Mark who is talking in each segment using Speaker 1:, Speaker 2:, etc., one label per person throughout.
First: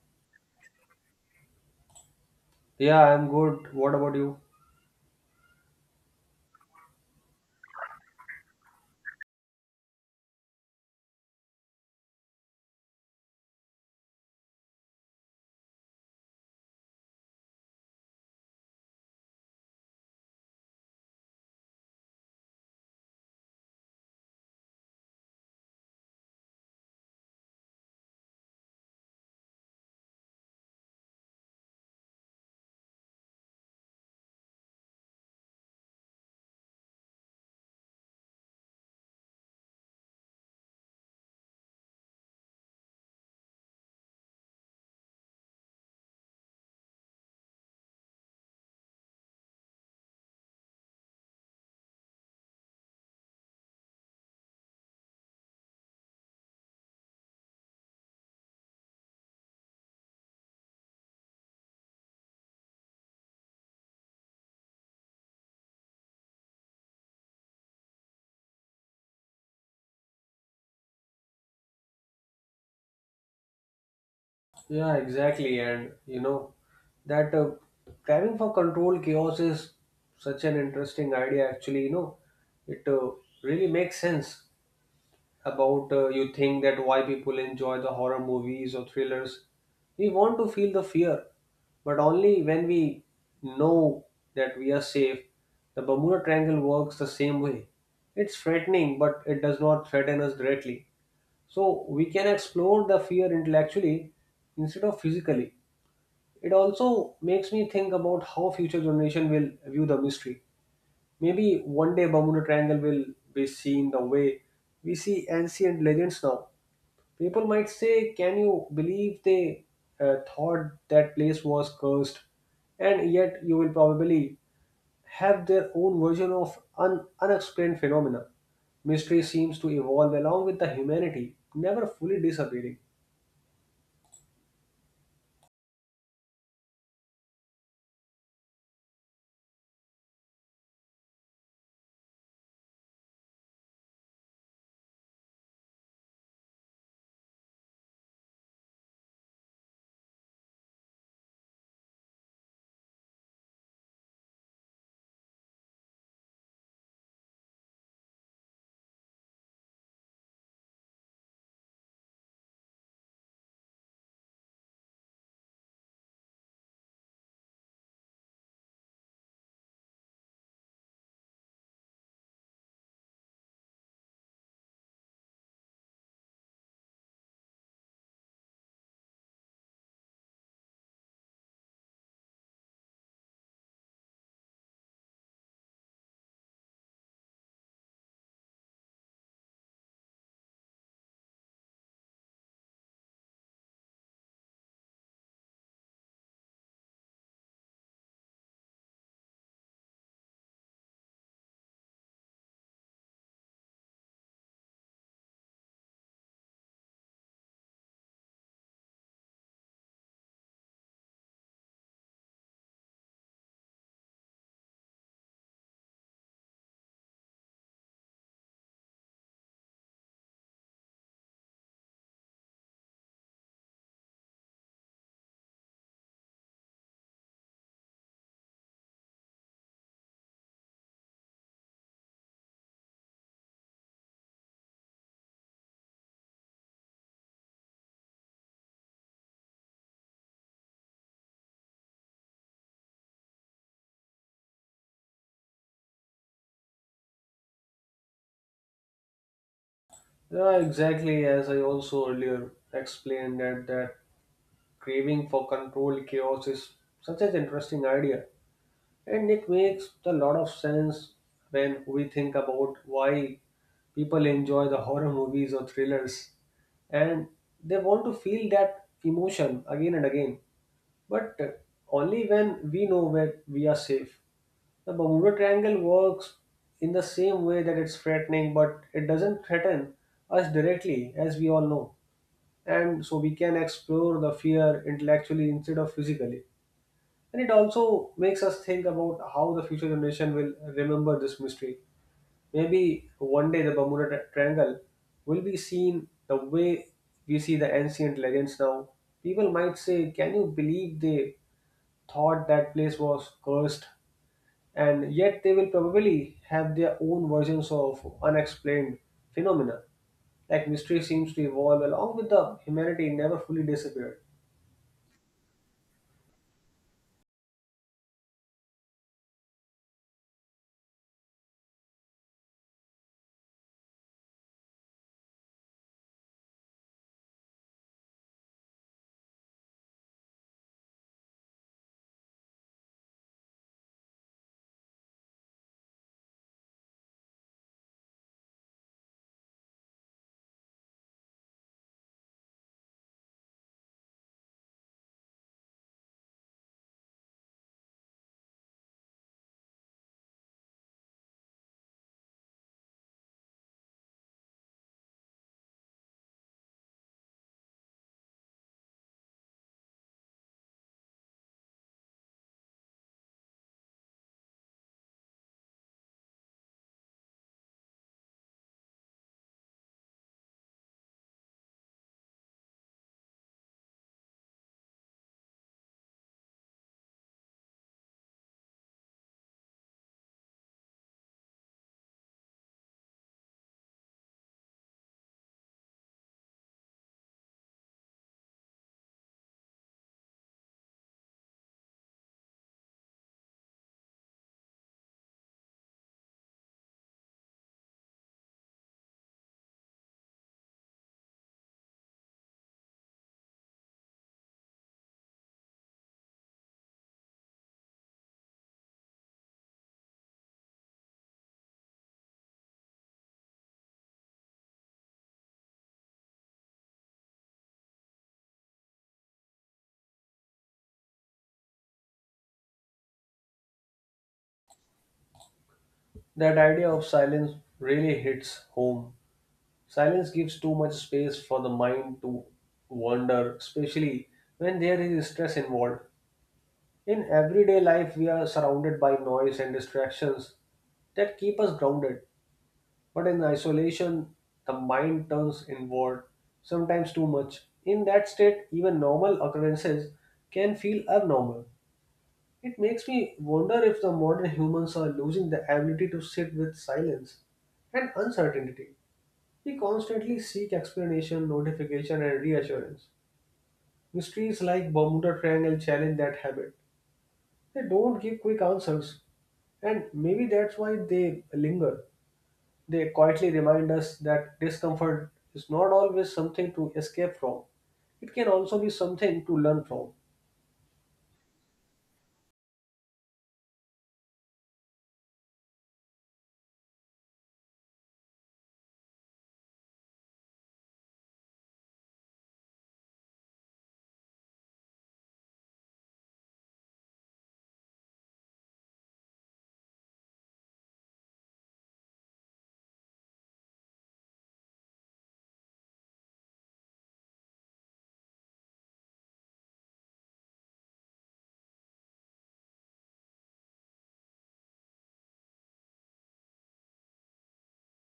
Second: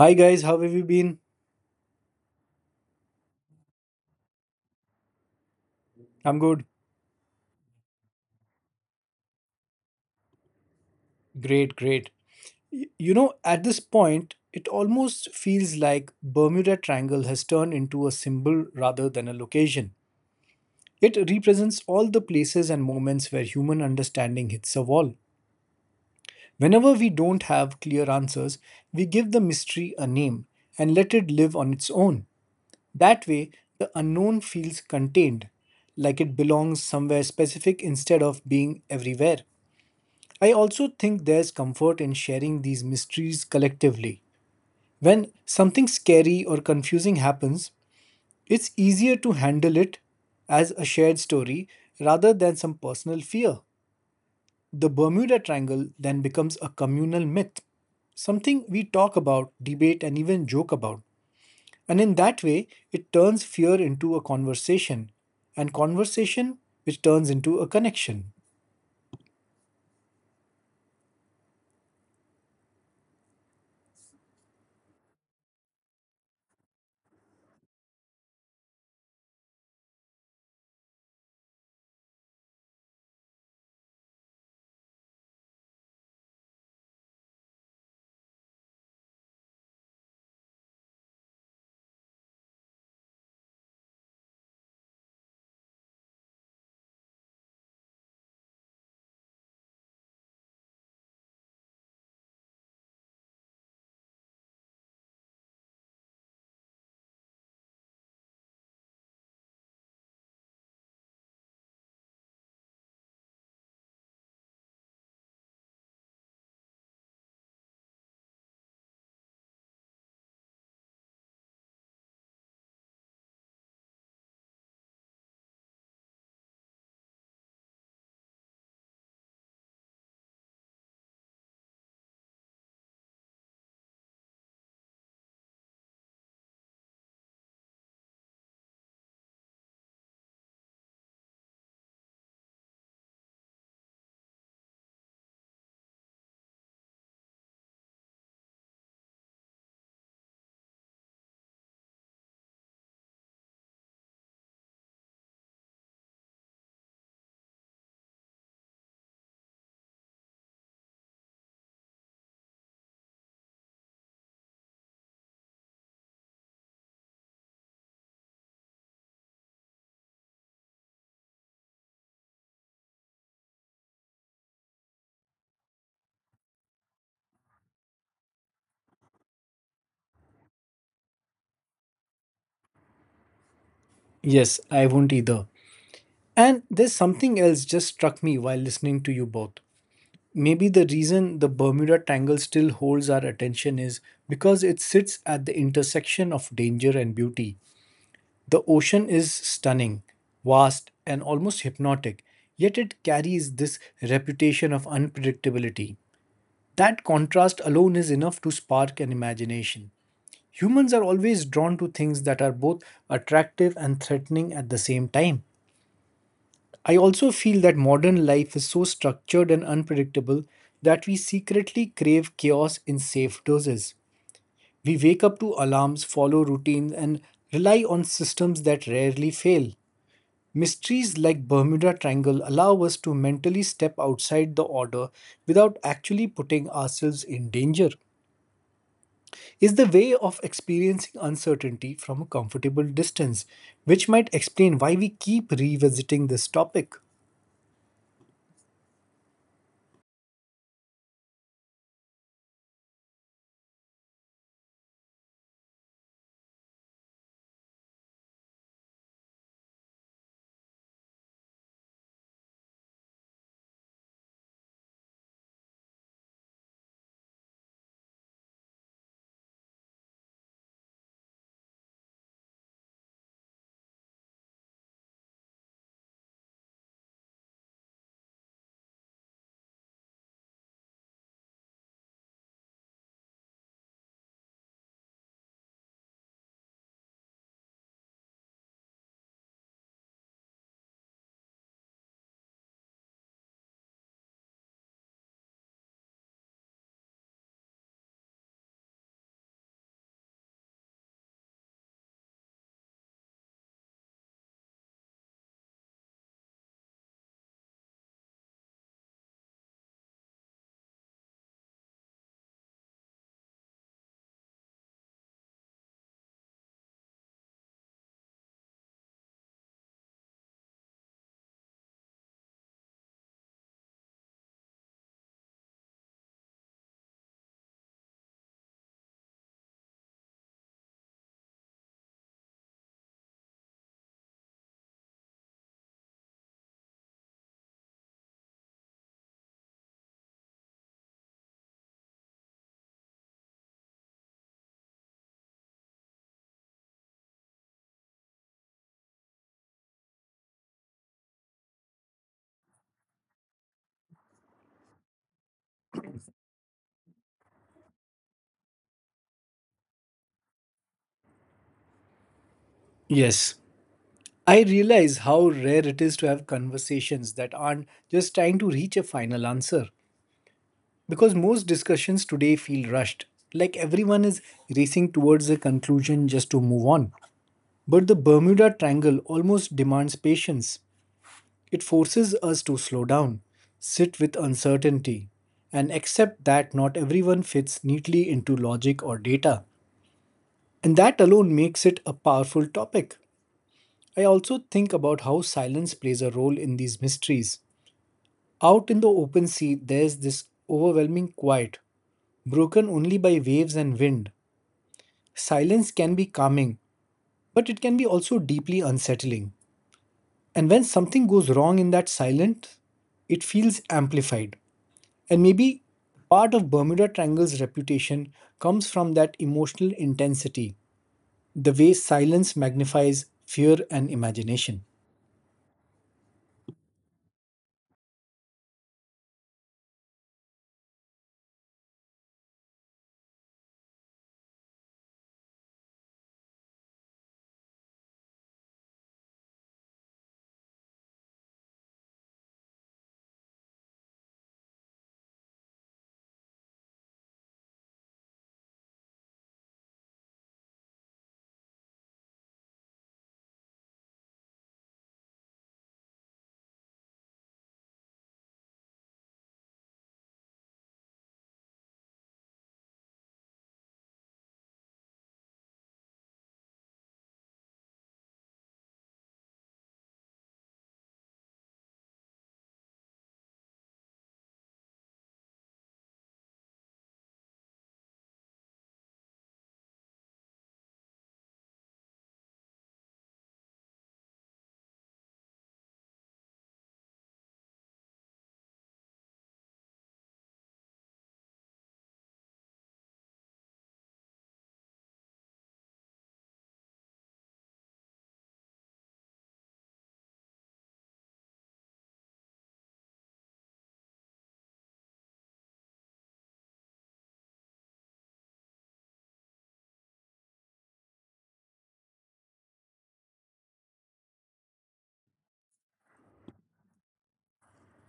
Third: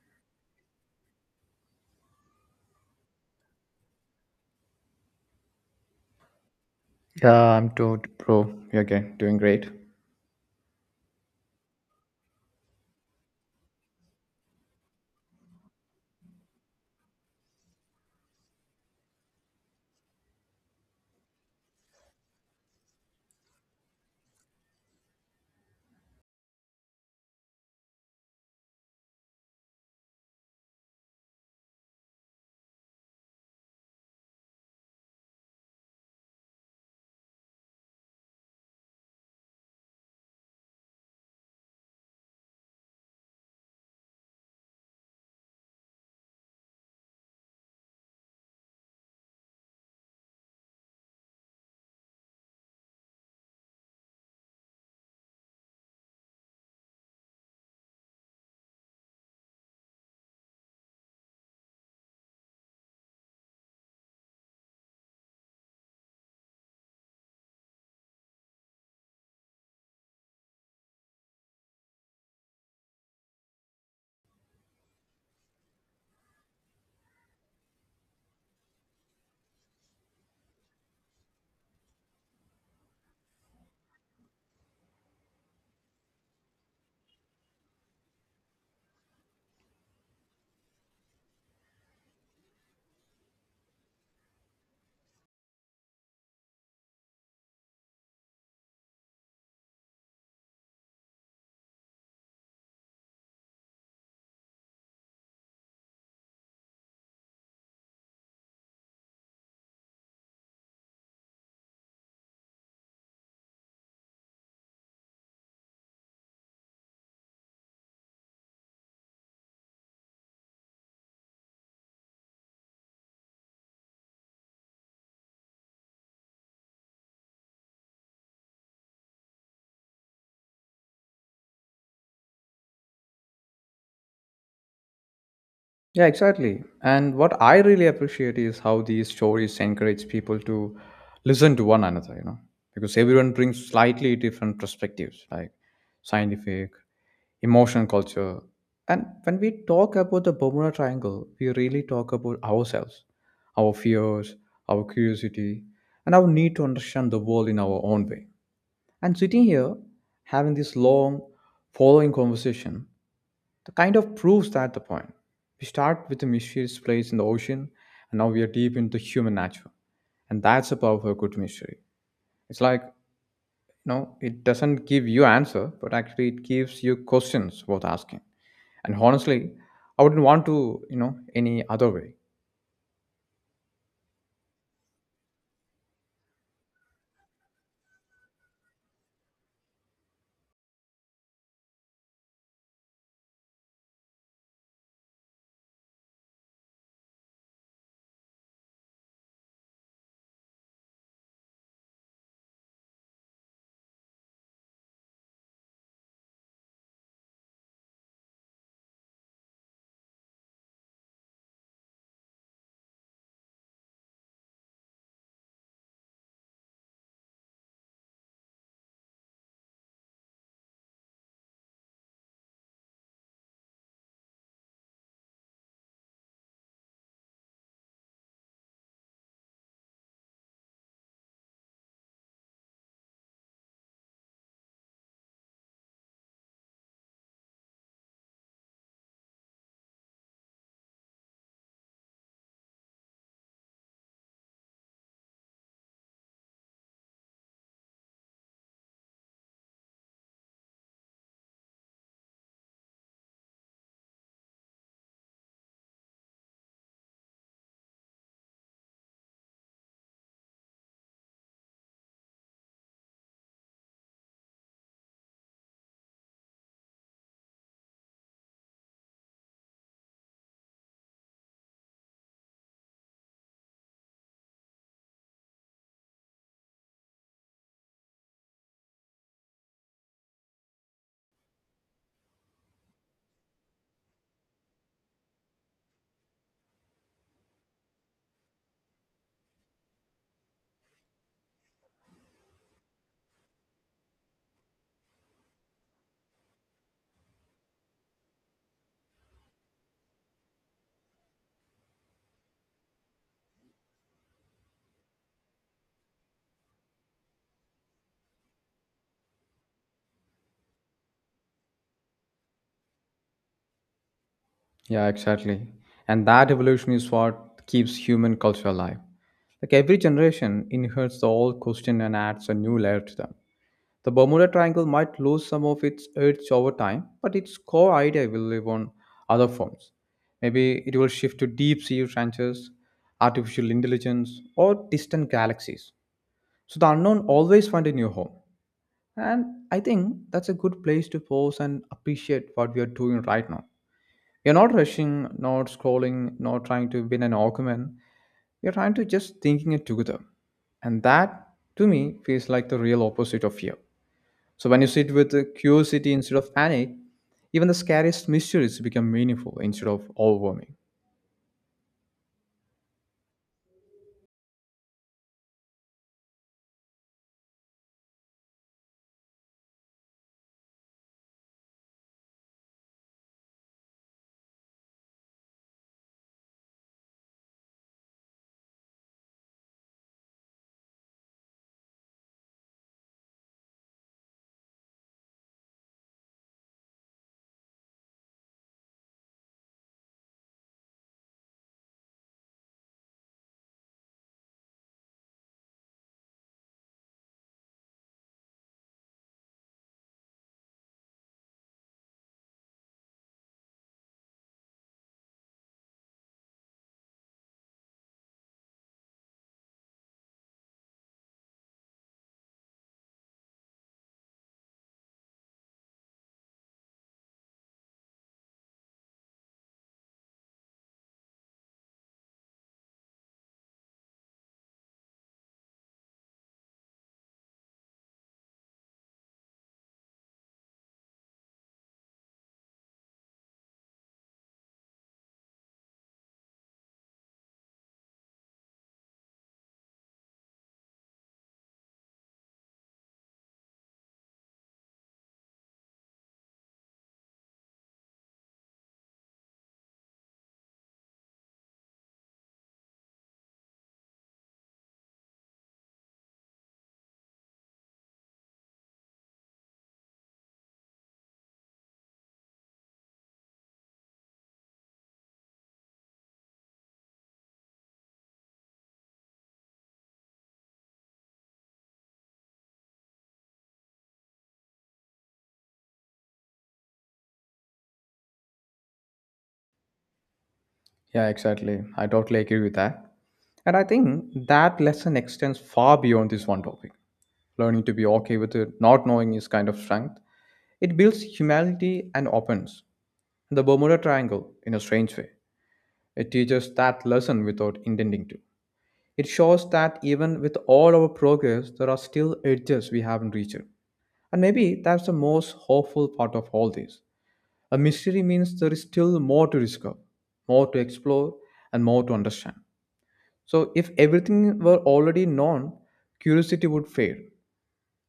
Speaker 1: Hi guys, how have you been?
Speaker 2: Yeah, I'm good. What about you?
Speaker 1: I'm good.
Speaker 3: Yeah, I'm too, bro. You're okay, doing great.
Speaker 1: Great, great. At this point, it almost feels like Bermuda Triangle has turned into a symbol rather than a location. It represents all the places and moments where human understanding hits a wall. Whenever we don't have clear answers, we give the mystery a name and let it live on its own. That way, the unknown feels contained, like it belongs somewhere specific instead of being everywhere. I also think there's comfort in sharing these mysteries collectively. When something scary or confusing happens, it's easier to handle it as a shared story rather than some personal fear. The Bermuda Triangle then becomes a communal myth, something we talk about, debate, and even joke about. And in that way, it turns fear into a conversation, and conversation which turns into a connection.
Speaker 2: Yeah, exactly. And you know, that craving for control chaos is such an interesting idea, actually. You know, it Really makes sense about you think that why people enjoy the horror movies or thrillers. We want to feel the fear, but only when we know that we are safe. The Bermuda Triangle works the same way. It's threatening, but it does not threaten us directly. So we can explore the fear intellectually instead of physically. It also makes me think about how future generation will view the mystery. Maybe one day Bermuda Triangle will be seen the way we see ancient legends now. People might say, "Can you believe they thought that place was cursed?" And yet, you will probably have their own version of unexplained phenomena. Mystery seems to evolve along with the humanity, never fully disappearing.
Speaker 3: Yeah, exactly. And what I really appreciate is how these stories encourage people to listen to one another, you know, because everyone brings slightly different perspectives, like scientific, emotional culture. And when we talk about the Bermuda Triangle, we really talk about ourselves, our fears, our curiosity, and our need to understand the world in our own way. And sitting here, having this long, following conversation, that kind of proves that the point. We start with a mysterious place in the ocean, and now we are deep into human nature. And that's the power of a good mystery. It's like, you know, it doesn't give you answer, but actually it gives you questions worth asking. And honestly, I wouldn't want to, you know, any other way.
Speaker 1: Yes, I won't either. And there's something else just struck me while listening to you both. Maybe the reason the Bermuda Triangle still holds our attention is because it sits at the intersection of danger and beauty. The ocean is stunning, vast, and almost hypnotic, yet it carries this reputation of unpredictability. That contrast alone is enough to spark an imagination. Humans are always drawn to things that are both attractive and threatening at the same time. I also feel that modern life is so structured and unpredictable that we secretly crave chaos in safe doses. We wake up to alarms, follow routines, and rely on systems that rarely fail. Mysteries like Bermuda Triangle allow us to mentally step outside the order without actually putting ourselves in danger. Is the way of experiencing uncertainty from a comfortable distance, which might explain why we keep revisiting this topic.
Speaker 2: Yeah, exactly. As I also earlier explained, that craving for control chaos is such an interesting idea, and it makes a lot of sense when we think about why people enjoy the horror movies or thrillers, and they want to feel that emotion again and again, but only when we know where we are safe. The Bermuda Triangle works in the same way, that it's threatening, but it doesn't threaten us directly, as we all know. And so we can explore the fear intellectually instead of physically. And it also makes us think about how the future generation will remember this mystery. Maybe one day the Triangle will be seen the way we see the ancient legends now. People might say, "Can you believe they thought that place was cursed?" And yet they will probably have their own versions of unexplained phenomena. Like, mystery seems to evolve along with the humanity, never fully disappeared.
Speaker 3: Yeah, exactly. And that evolution is what keeps human culture alive. Like every generation inherits the old question and adds a new layer to them. The Bermuda Triangle might lose some of its edge over time, but its core idea will live on other forms. Maybe it will shift to deep sea trenches, artificial intelligence, or distant galaxies. So the unknown always finds a new home. And I think that's a good place to pause and appreciate what we are doing right now. We are not rushing, not scrolling, not trying to win an argument. We are trying to just thinking it together. And that, to me, feels like the real opposite of fear. So when you sit with curiosity instead of panic, even the scariest mysteries become meaningful instead of overwhelming.
Speaker 1: Yes, I realize how rare it is to have conversations that aren't just trying to reach a final answer. Because most discussions today feel rushed, like everyone is racing towards a conclusion just to move on. But the Bermuda Triangle almost demands patience. It forces us to slow down, sit with uncertainty, and accept that not everyone fits neatly into logic or data. And that alone makes it a powerful topic. I also think about how silence plays a role in these mysteries. Out in the open sea, there's this overwhelming quiet, broken only by waves and wind. Silence can be calming, but it can be also deeply unsettling. And when something goes wrong in that silence, it feels amplified. And maybe part of Bermuda Triangle's reputation comes from that emotional intensity, the way silence magnifies fear and imagination.
Speaker 2: That idea of silence really hits home. Silence gives too much space for the mind to wander, especially when there is stress involved. In everyday life, we are surrounded by noise and distractions that keep us grounded. But in isolation, the mind turns inward, sometimes too much. In that state, even normal occurrences can feel abnormal. It makes me wonder if the modern humans are losing the ability to sit with silence and uncertainty. We constantly seek explanation, notification, and reassurance. Mysteries like Bermuda Triangle challenge that habit. They don't give quick answers, and maybe that's why they linger. They quietly remind us that discomfort is not always something to escape from. It can also be something to learn from.
Speaker 3: Yeah, exactly. I totally agree with that. And I think that lesson extends far beyond this one topic. Learning to be okay with it, not knowing is kind of strength. It builds humanity and opens the Bermuda Triangle in a strange way. It teaches that lesson without intending to. It shows that even with all our progress, there are still edges we haven't reached. And maybe that's the most hopeful part of all this. A mystery means there is still more to discover, more to explore, and more to understand. So, if everything were already known, curiosity would fade.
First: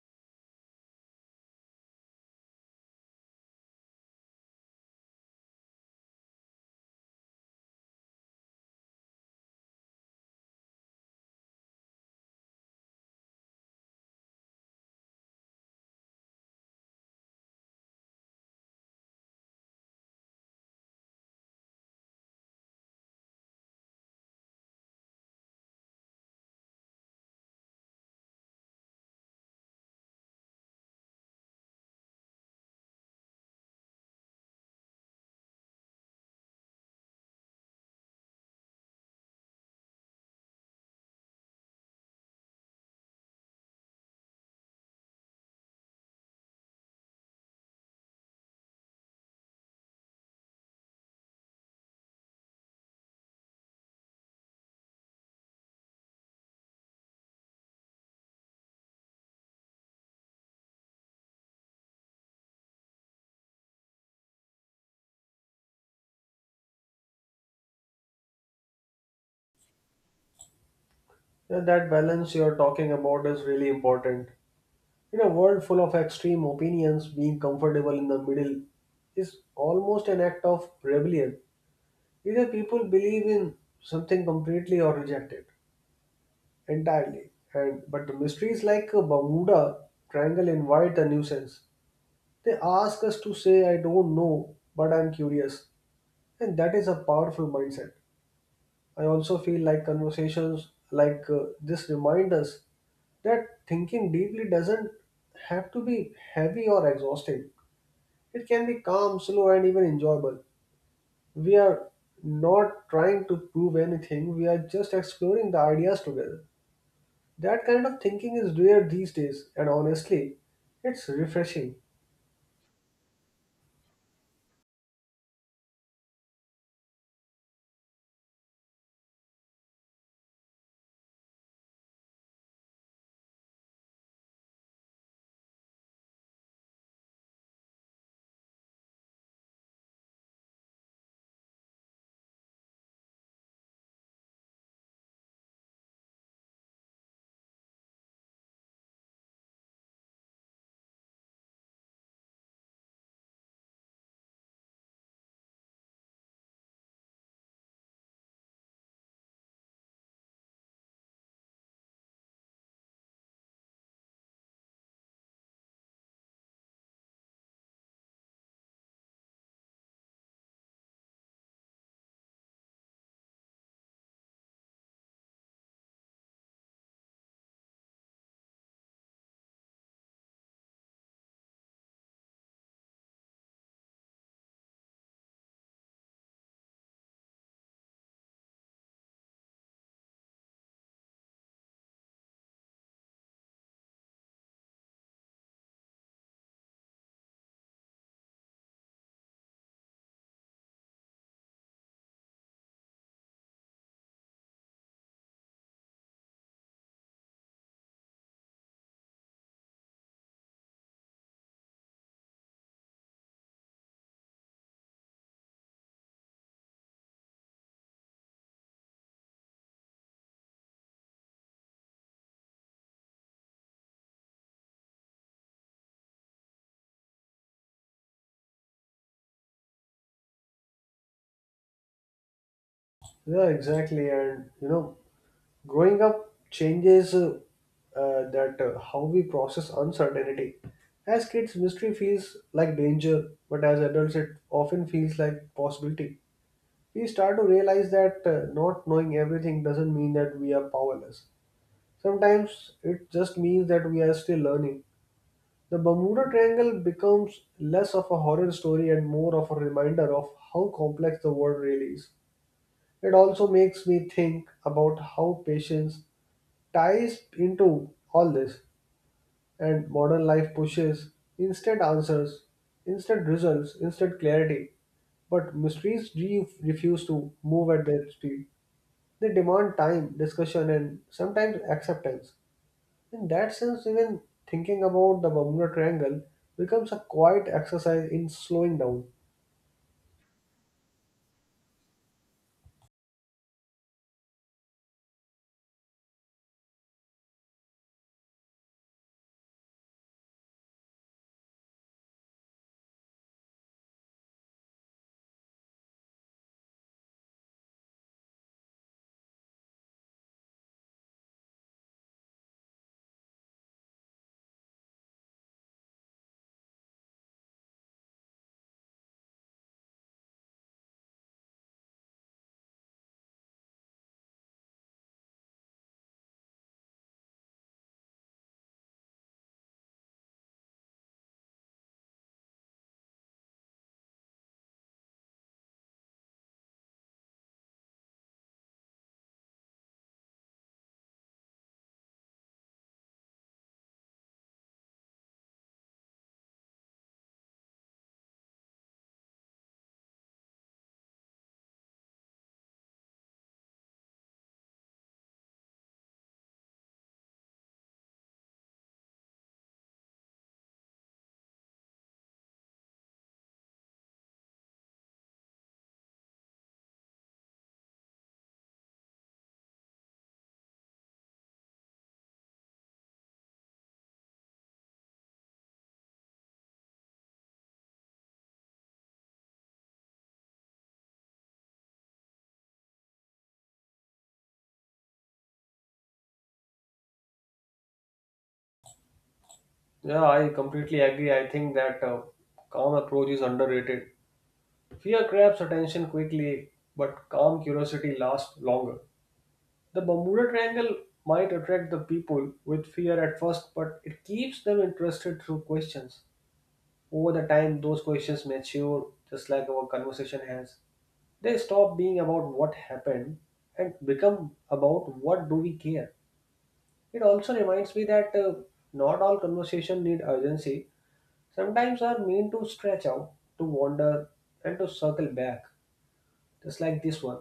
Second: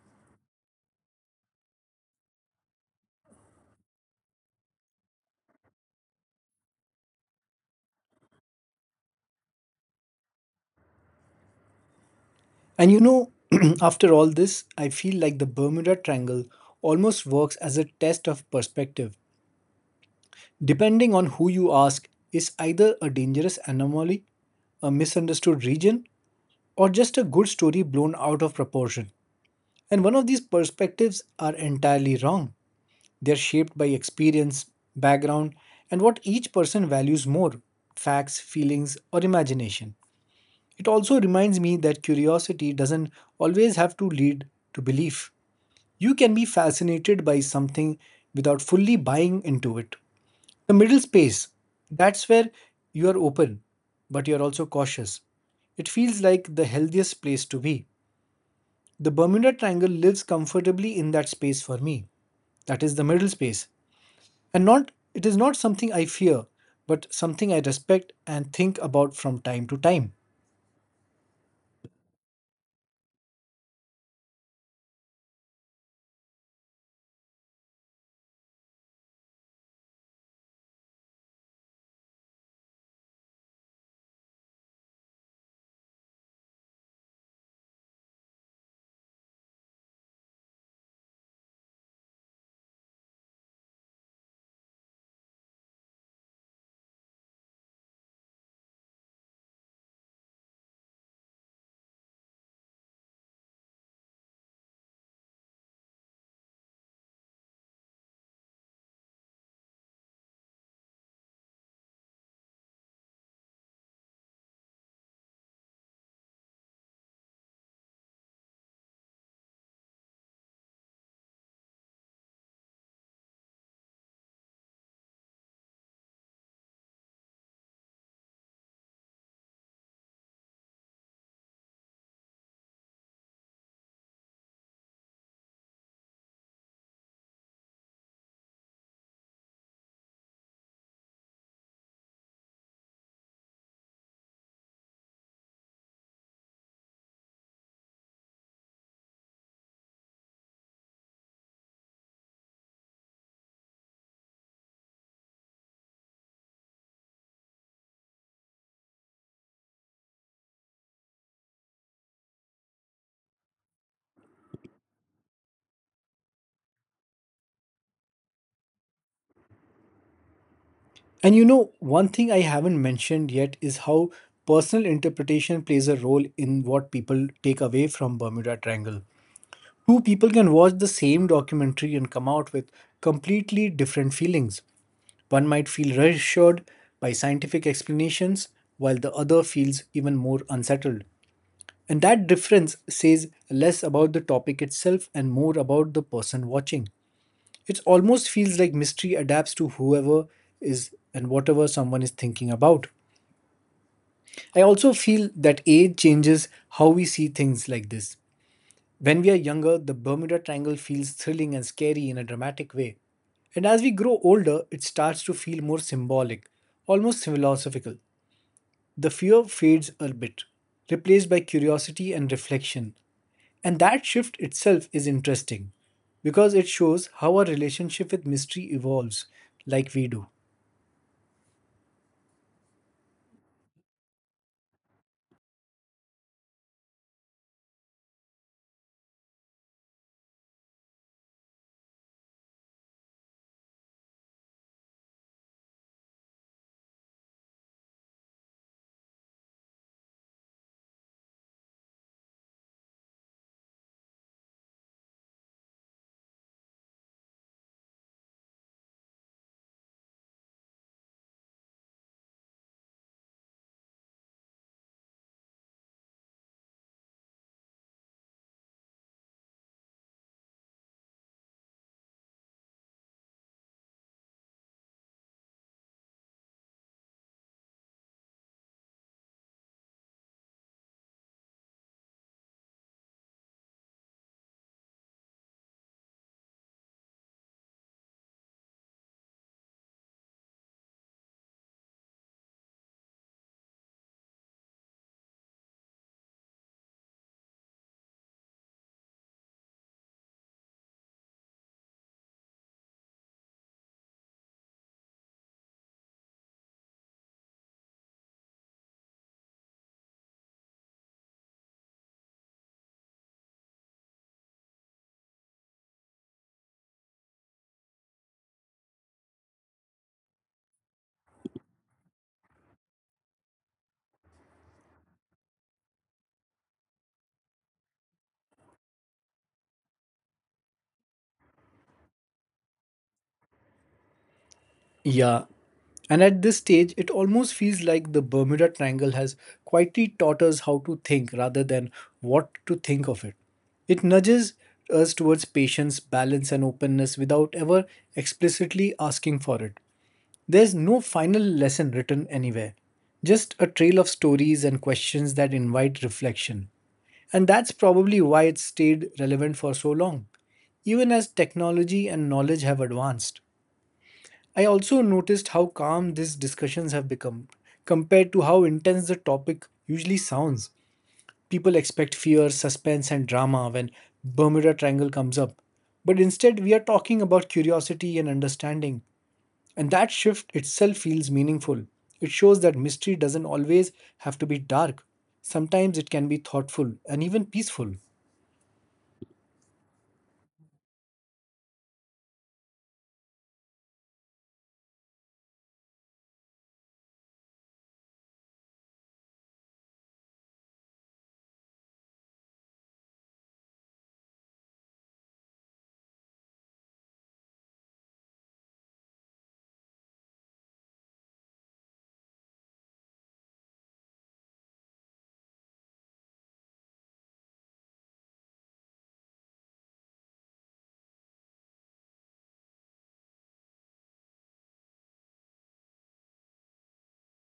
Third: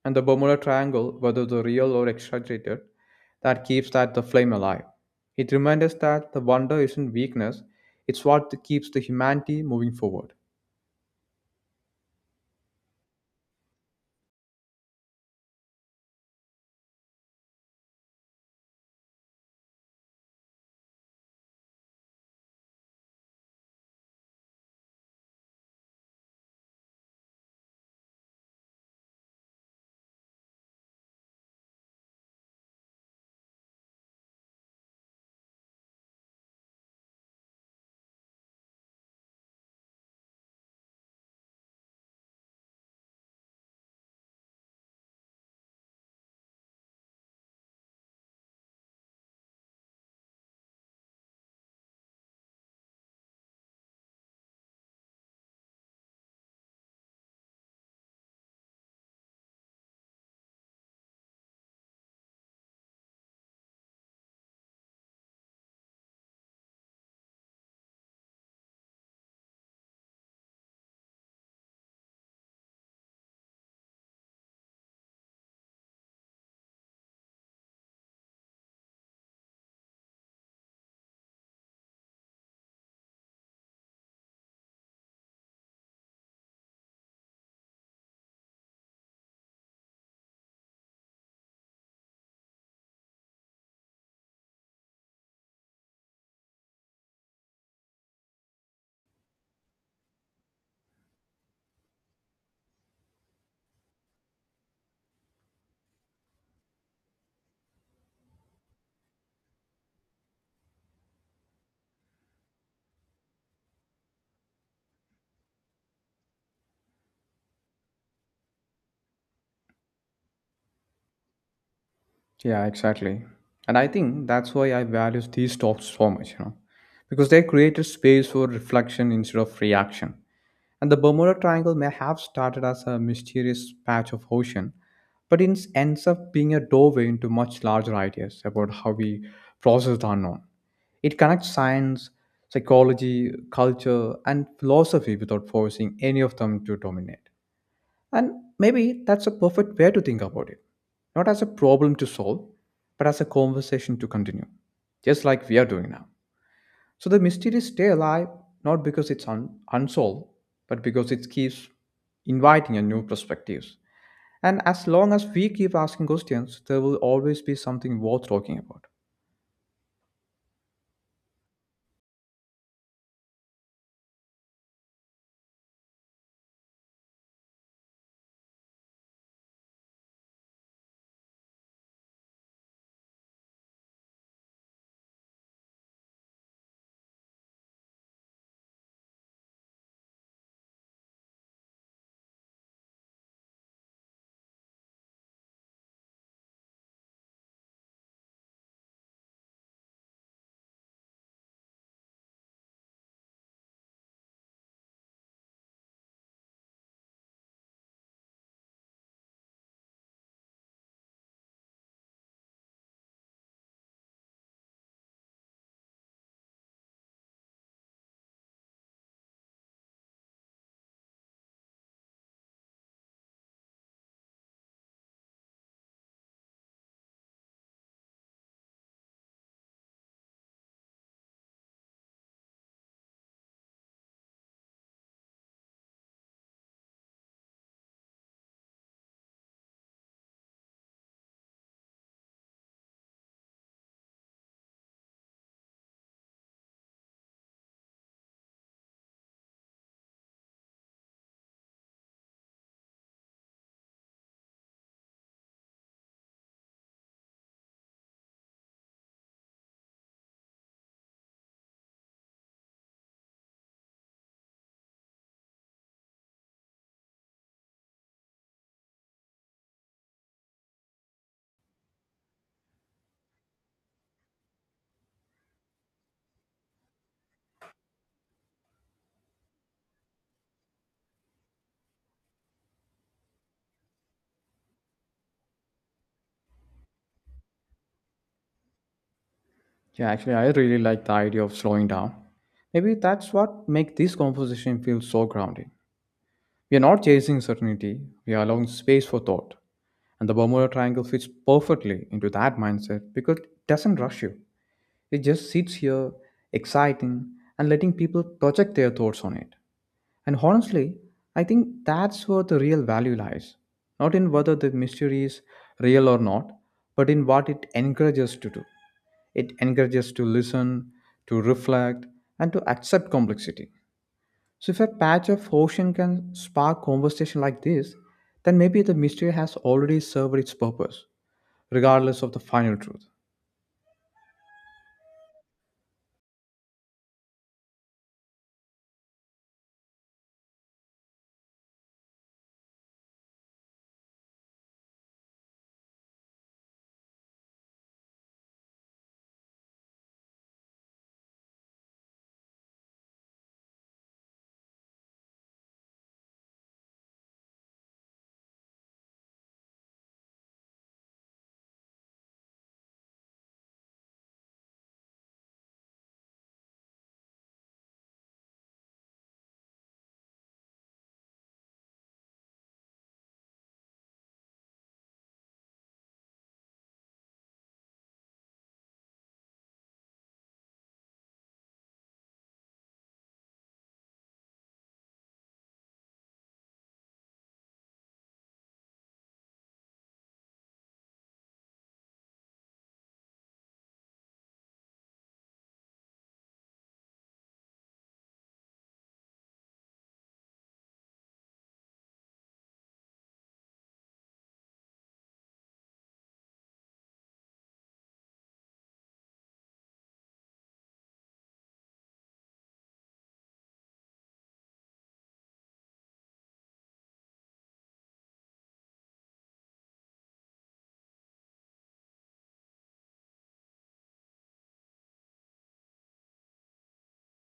Speaker 3: And the Bermuda Triangle, whether the real or exaggerated, that keeps that the flame alive. It reminds us that the wonder isn't weakness, it's what keeps the humanity moving forward.
Speaker 1: And you know, after all this, I feel like the Bermuda Triangle almost works as a test of perspective depending on who you ask, is either a dangerous anomaly, a misunderstood region, or just a good story blown out of proportion. And one of these perspectives are entirely wrong. They're shaped by experience, background, and what each person values more facts, feelings, or imagination. It also reminds me that curiosity doesn't always have to lead to belief. You can be fascinated by something without fully buying into it. The middle space, that's where you are open, but you're also cautious. It feels like the healthiest place to be. The Bermuda Triangle lives comfortably in that space for me. That is the middle space. And not it is not something I fear, but something I respect and think about from time to time.
Speaker 2: And that balance you're talking about is really important. In a world full of extreme opinions, being comfortable in the middle is almost an act of rebellion. Either people believe in something completely or reject it entirely. And but the mysteries like a Bermuda Triangle invite a nuisance. They ask us to say, "I don't know, but I'm curious." And that is a powerful mindset. I also feel like conversations like this remind us that thinking deeply doesn't have to be heavy or exhausting. It can be calm, slow, and even enjoyable. We are not trying to prove anything, we are just exploring the ideas together. That kind of thinking is rare these days, and honestly, it's refreshing.
Speaker 3: Yeah, exactly. And I think that's why I value these talks so much, you know, because they created space for reflection instead of reaction. And the Bermuda Triangle may have started as a mysterious patch of ocean, but it ends up being a doorway into much larger ideas about how we process the unknown. It connects science, psychology, culture, and philosophy without forcing any of them to dominate. And maybe that's a perfect way to think about it. Not as a problem to solve, but as a conversation to continue, just like we are doing now. So the mysteries stay alive not because it's unsolved, but because it keeps inviting a new perspectives. And as long as we keep asking questions, there will always be something worth talking about.
Speaker 1: And you know, one thing I haven't mentioned yet is how personal interpretation plays a role in what people take away from Bermuda Triangle. Two people can watch the same documentary and come out with completely different feelings. One might feel reassured by scientific explanations, while the other feels even more unsettled. And that difference says less about the topic itself and more about the person watching. It almost feels like mystery adapts to whoever is and whatever someone is thinking about. I also feel that age changes how we see things like this. When we are younger, the Bermuda Triangle feels thrilling and scary in a dramatic way. And as we grow older, it starts to feel more symbolic, almost philosophical. The fear fades a bit, replaced by curiosity and reflection. And that shift itself is interesting because it shows how our relationship with mystery evolves, like we do.
Speaker 2: Yeah, exactly. And you know, growing up changes that how we process uncertainty. As kids, mystery feels like danger, but as adults, it often feels like possibility. We start to realize that not knowing everything doesn't mean that we are powerless. Sometimes it just means that we are still learning. The Bermuda Triangle becomes less of a horror story and more of a reminder of how complex the world really is. It also makes me think about how patience ties into all this, and modern life pushes instant answers, instant results, instant clarity, but mysteries refuse to move at their speed. They demand time, discussion, and sometimes acceptance. In that sense, even thinking about the Bermuda Triangle becomes a quiet exercise in slowing down.
Speaker 3: Yeah, actually, I really like the idea of slowing down. Maybe that's what makes this conversation feel so grounding. We are not chasing certainty, we are allowing space for thought. And the Bermuda Triangle fits perfectly into that mindset because it doesn't rush you. It just sits here, exciting, and letting people project their thoughts on it. And honestly, I think that's where the real value lies. Not in whether the mystery is real or not, but in what it encourages to do. It encourages to listen, to reflect, and to accept complexity. So if a patch of ocean can spark conversation like this, then maybe the mystery has already served its purpose regardless of the final truth.
Speaker 1: Yeah, and at this stage, it almost feels like the Bermuda Triangle has quietly taught us how to think rather than what to think of it. It nudges us towards patience, balance, and openness without ever explicitly asking for it. There's no final lesson written anywhere, just a trail of stories and questions that invite reflection. And that's probably why it stayed relevant for so long, even as technology and knowledge have advanced. I also noticed how calm these discussions have become compared to how intense the topic usually sounds. People expect fear, suspense, and drama when Bermuda Triangle comes up. But instead, we are talking about curiosity and understanding. And that shift itself feels meaningful. It shows that mystery doesn't always have to be dark. Sometimes it can be thoughtful and even peaceful.
Speaker 2: Yeah, I completely agree. I think that calm approach is underrated. Fear grabs attention quickly, but calm curiosity lasts longer. The Bermuda Triangle might attract the people with fear at first, but it keeps them interested through questions. Over the time, those questions mature, just like our conversation has. They stop being about what happened and become about what do we care. It also reminds me that not all conversation need urgency. Sometimes are meant to stretch out, to wander, and to circle back, just like this one.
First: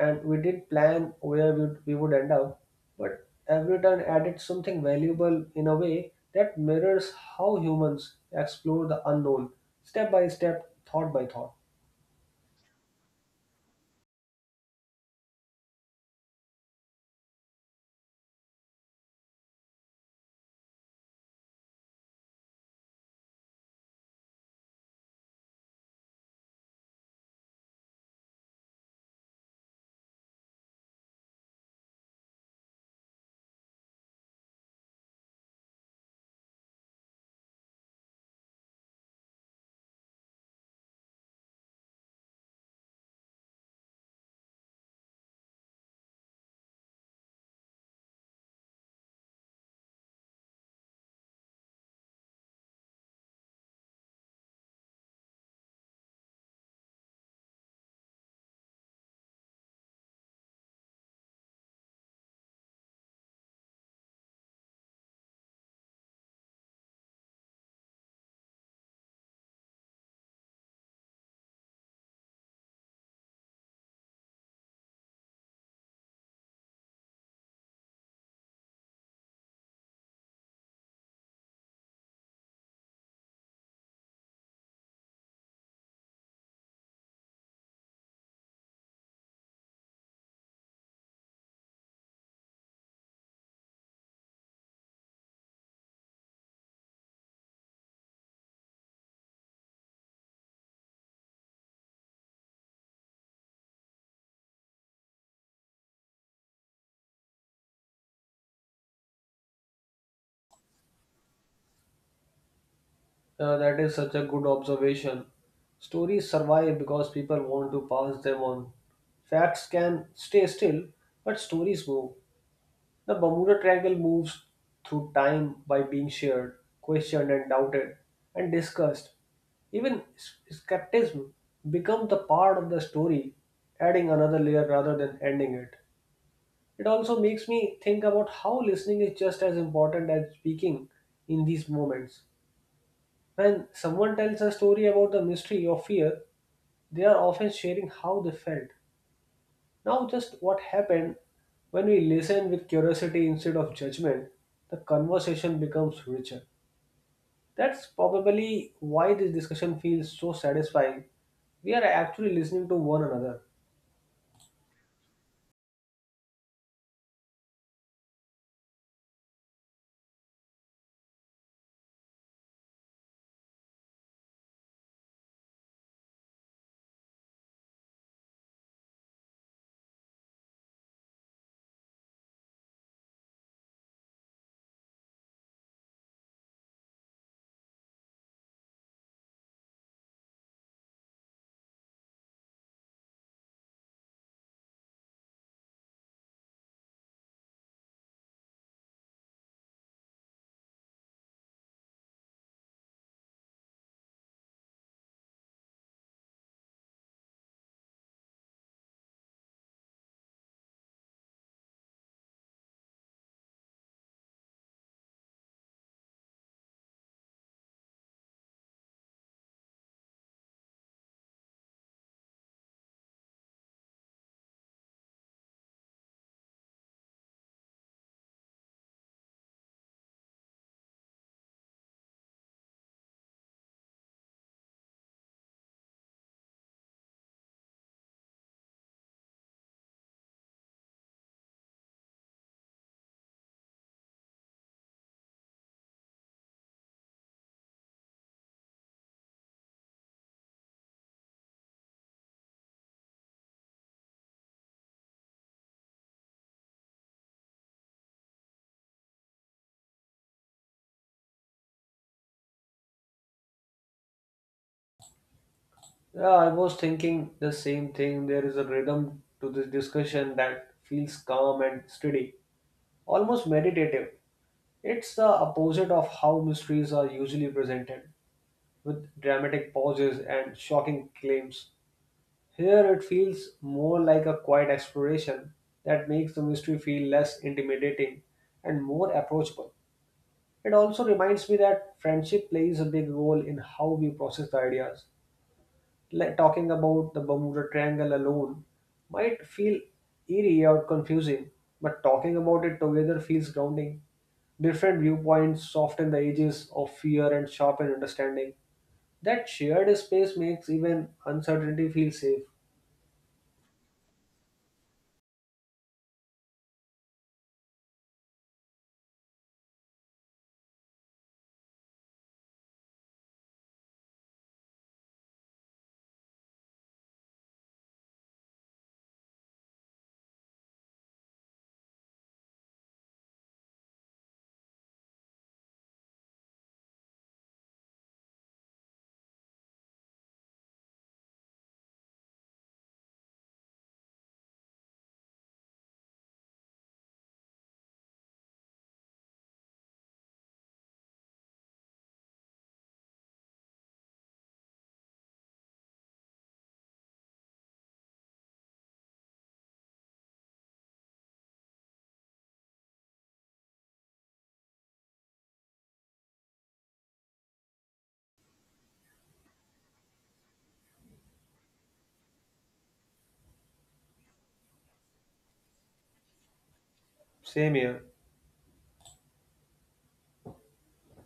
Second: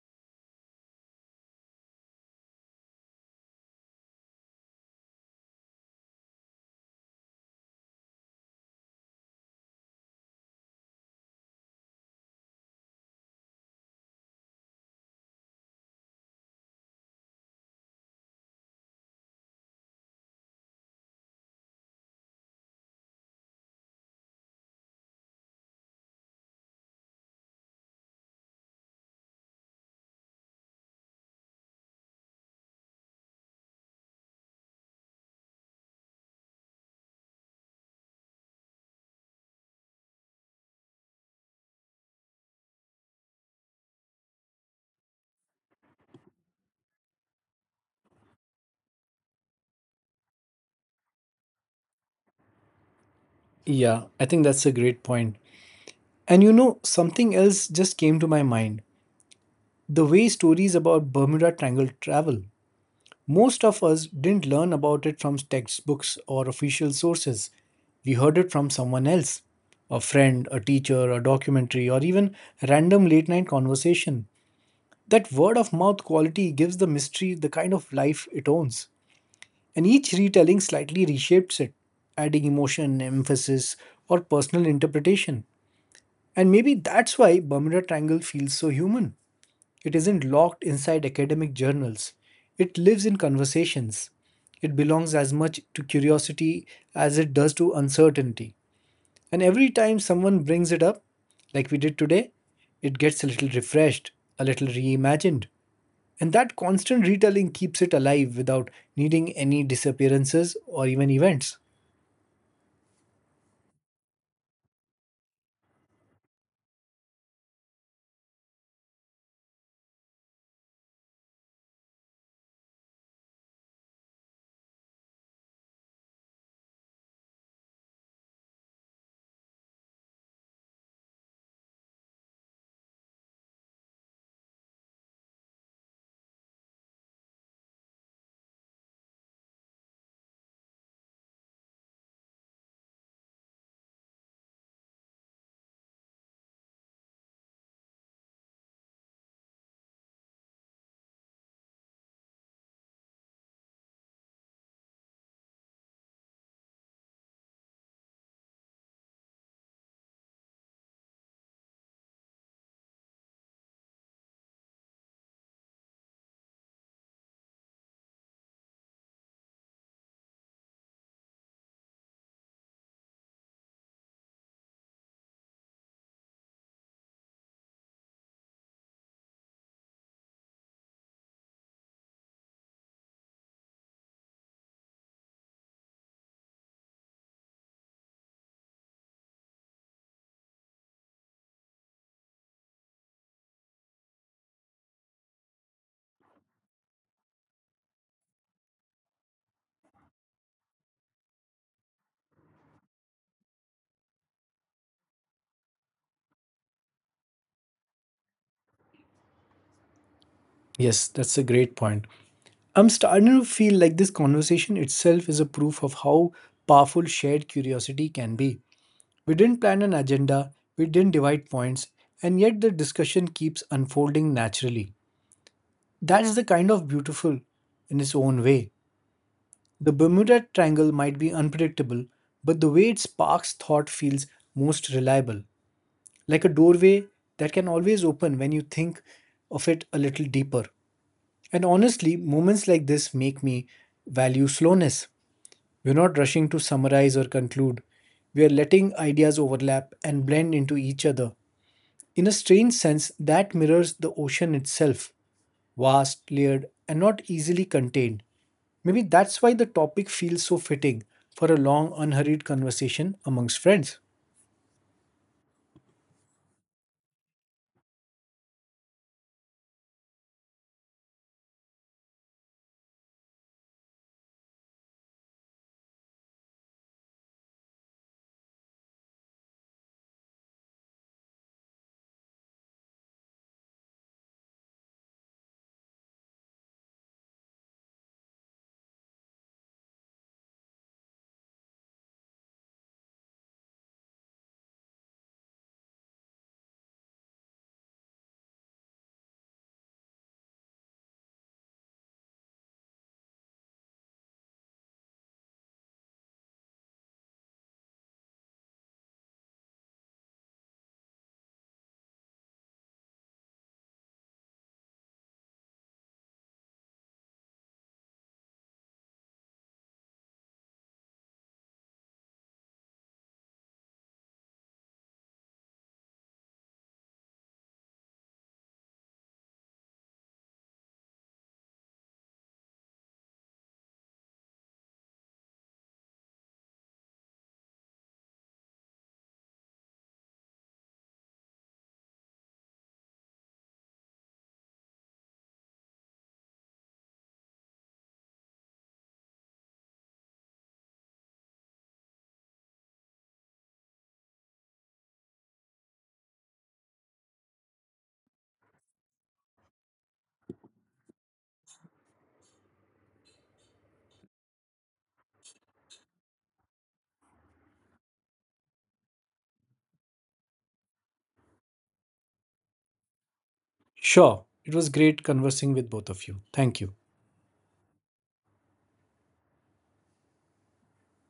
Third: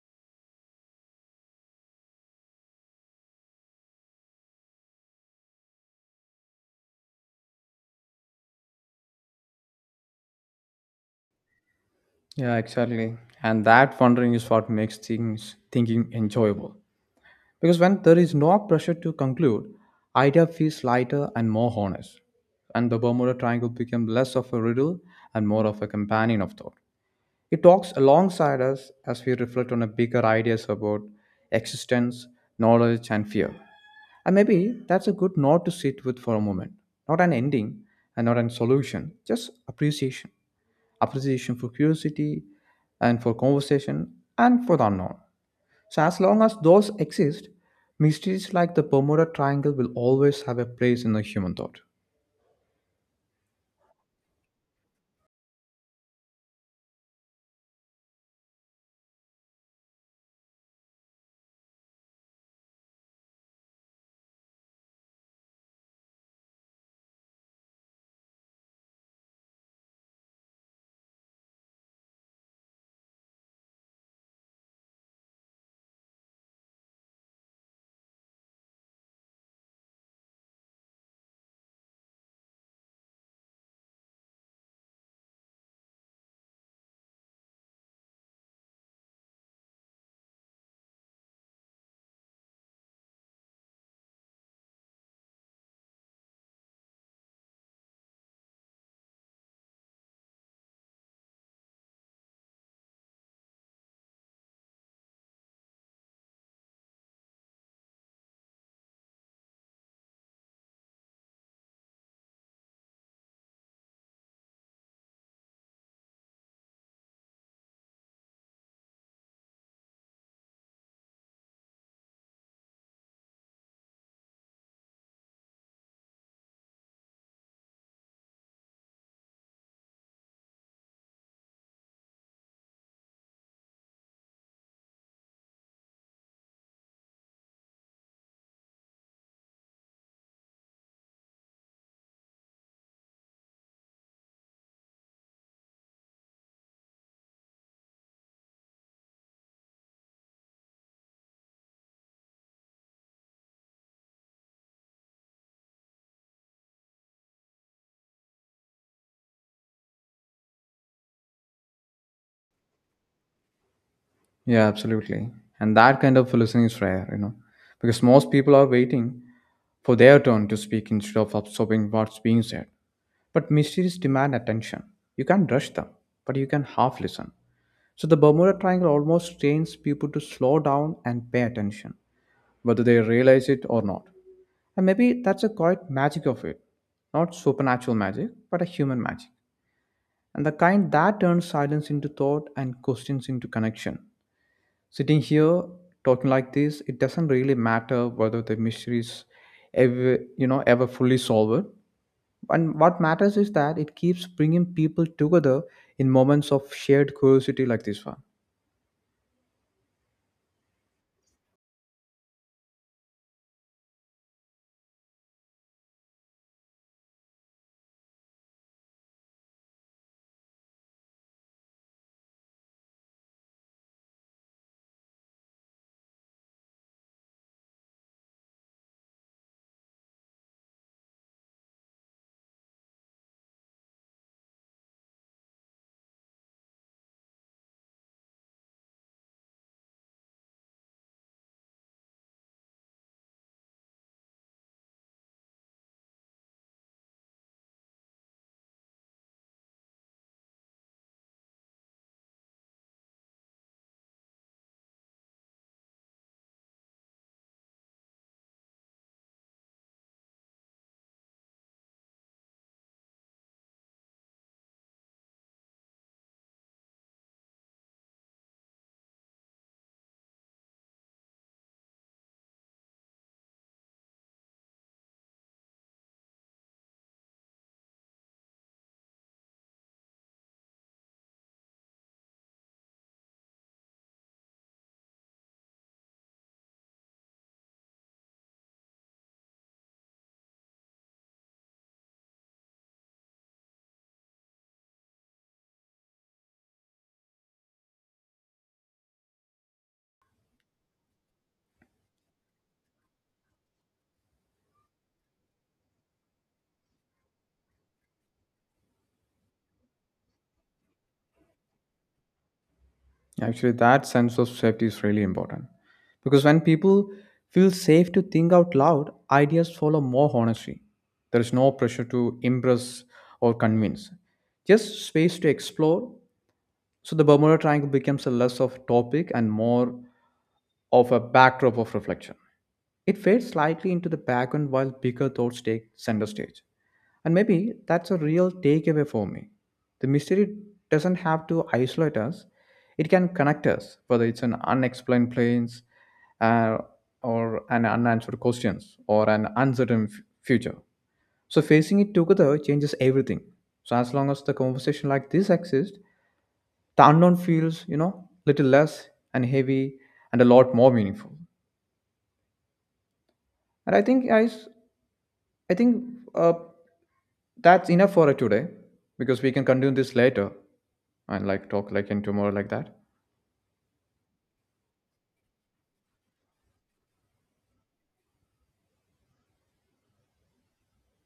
Speaker 2: And we did plan where we would end up, but every turn added something valuable in a way that mirrors how humans explore the unknown, step by step, thought by thought.
Speaker 3: Yeah, exactly. And that wondering is what makes things thinking enjoyable. Because when there is no pressure to conclude, idea feels lighter and more honest. And the Bermuda Triangle became less of a riddle and more of a companion of thought. It talks alongside us as we reflect on a bigger ideas about existence, knowledge, and fear. And maybe that's a good note to sit with for a moment. Not an ending and not a solution, just appreciation. Appreciation for curiosity and for conversation and for the unknown. So, as long as those exist, mysteries like the Bermuda Triangle will always have a place in the human thought.
Speaker 1: Yeah, I think that's a great point. And you know, something else just came to my mind. The way stories about Bermuda Triangle travel, most of us didn't learn about it from textbooks or official sources. We heard it from someone else a friend, a teacher, a documentary, or even random late night conversation. That word of mouth quality gives the mystery the kind of life it owns. And each retelling slightly reshapes it, adding emotion, emphasis, or personal interpretation. And maybe that's why Bermuda Triangle feels so human. It isn't locked inside academic journals. It lives in conversations. It belongs as much to curiosity as it does to uncertainty. And every time someone brings it up, like we did today, it gets a little refreshed, a little reimagined. And that constant retelling keeps it alive without needing any disappearances or even events.
Speaker 2: That is such a good observation. Stories survive because people want to pass them on. Facts can stay still, but stories move. The Bermuda Triangle moves through time by being shared, questioned, and doubted, and discussed. Even skepticism becomes the part of the story, adding another layer rather than ending it. It also makes me think about how listening is just as important as speaking in these moments. When someone tells a story about the mystery or fear, they are often sharing how they felt now, just what happened. When we listen with curiosity instead of judgment, the conversation becomes richer. That's probably why this discussion feels so satisfying. We are actually listening to one another.
Speaker 3: Yeah, absolutely. And that kind of listening is rare, you know, because most people are waiting for their turn to speak instead of absorbing what's being said. But mysteries demand attention. You can't rush them, but you can half listen. So the Bermuda Triangle almost trains people to slow down and pay attention, whether they realize it or not. And maybe that's a quiet magic of it. Not supernatural magic, but a human magic. And the kind that turns silence into thought and questions into connection. Sitting here, talking like this, it doesn't really matter whether the mystery is ever, you know, ever fully solved. And what matters is that it keeps bringing people together in moments of shared curiosity like this one.
Speaker 1: Yes, that's a great point. I'm starting to feel like this conversation itself is a proof of how powerful shared curiosity can be. We didn't plan an agenda, we didn't divide points, and yet the discussion keeps unfolding naturally. That's the kind of beautiful in its own way. The Bermuda Triangle might be unpredictable, but the way it sparks thought feels most reliable, like a doorway that can always open when you think of it a little deeper. And honestly, moments like this make me value slowness. We're not rushing to summarize or conclude. We are letting ideas overlap and blend into each other. In a strange sense, that mirrors the ocean itself vast, layered, and not easily contained. Maybe that's why the topic feels so fitting for a long, unhurried conversation amongst friends.
Speaker 2: Yeah, I was thinking the same thing. There is a rhythm to this discussion that feels calm and steady, almost meditative. It's the opposite of how mysteries are usually presented, with dramatic pauses and shocking claims. Here it feels more like a quiet exploration that makes the mystery feel less intimidating and more approachable. It also reminds me that friendship plays a big role in how we process the ideas. Like, talking about the Bermuda Triangle alone might feel eerie or confusing, but talking about it together feels grounding. Different viewpoints soften the edges of fear and sharpen understanding. That shared space makes even uncertainty feel safe.
Speaker 3: Actually, that sense of safety is really important because when people feel safe to think out loud, ideas follow more honestly. There is no pressure to impress or convince, just space to explore. So the Bermuda Triangle becomes a less of topic and more of a backdrop of reflection. It fades slightly into the background while bigger thoughts take center stage. And maybe that's a real takeaway for me. The mystery doesn't have to isolate us, it can connect us, whether it's an unexplained planes uh, or an unanswered questions or an uncertain future. So facing it together changes everything. So as long as the conversation like this exists, the unknown feels, you know, little less and heavy and a lot more meaningful. And I think guys I think uh, that's enough for today because we can continue this later and like talk like in tomorrow like that.
Speaker 1: Sure, it was great conversing with both of you. Thank you.
Speaker 2: Same here.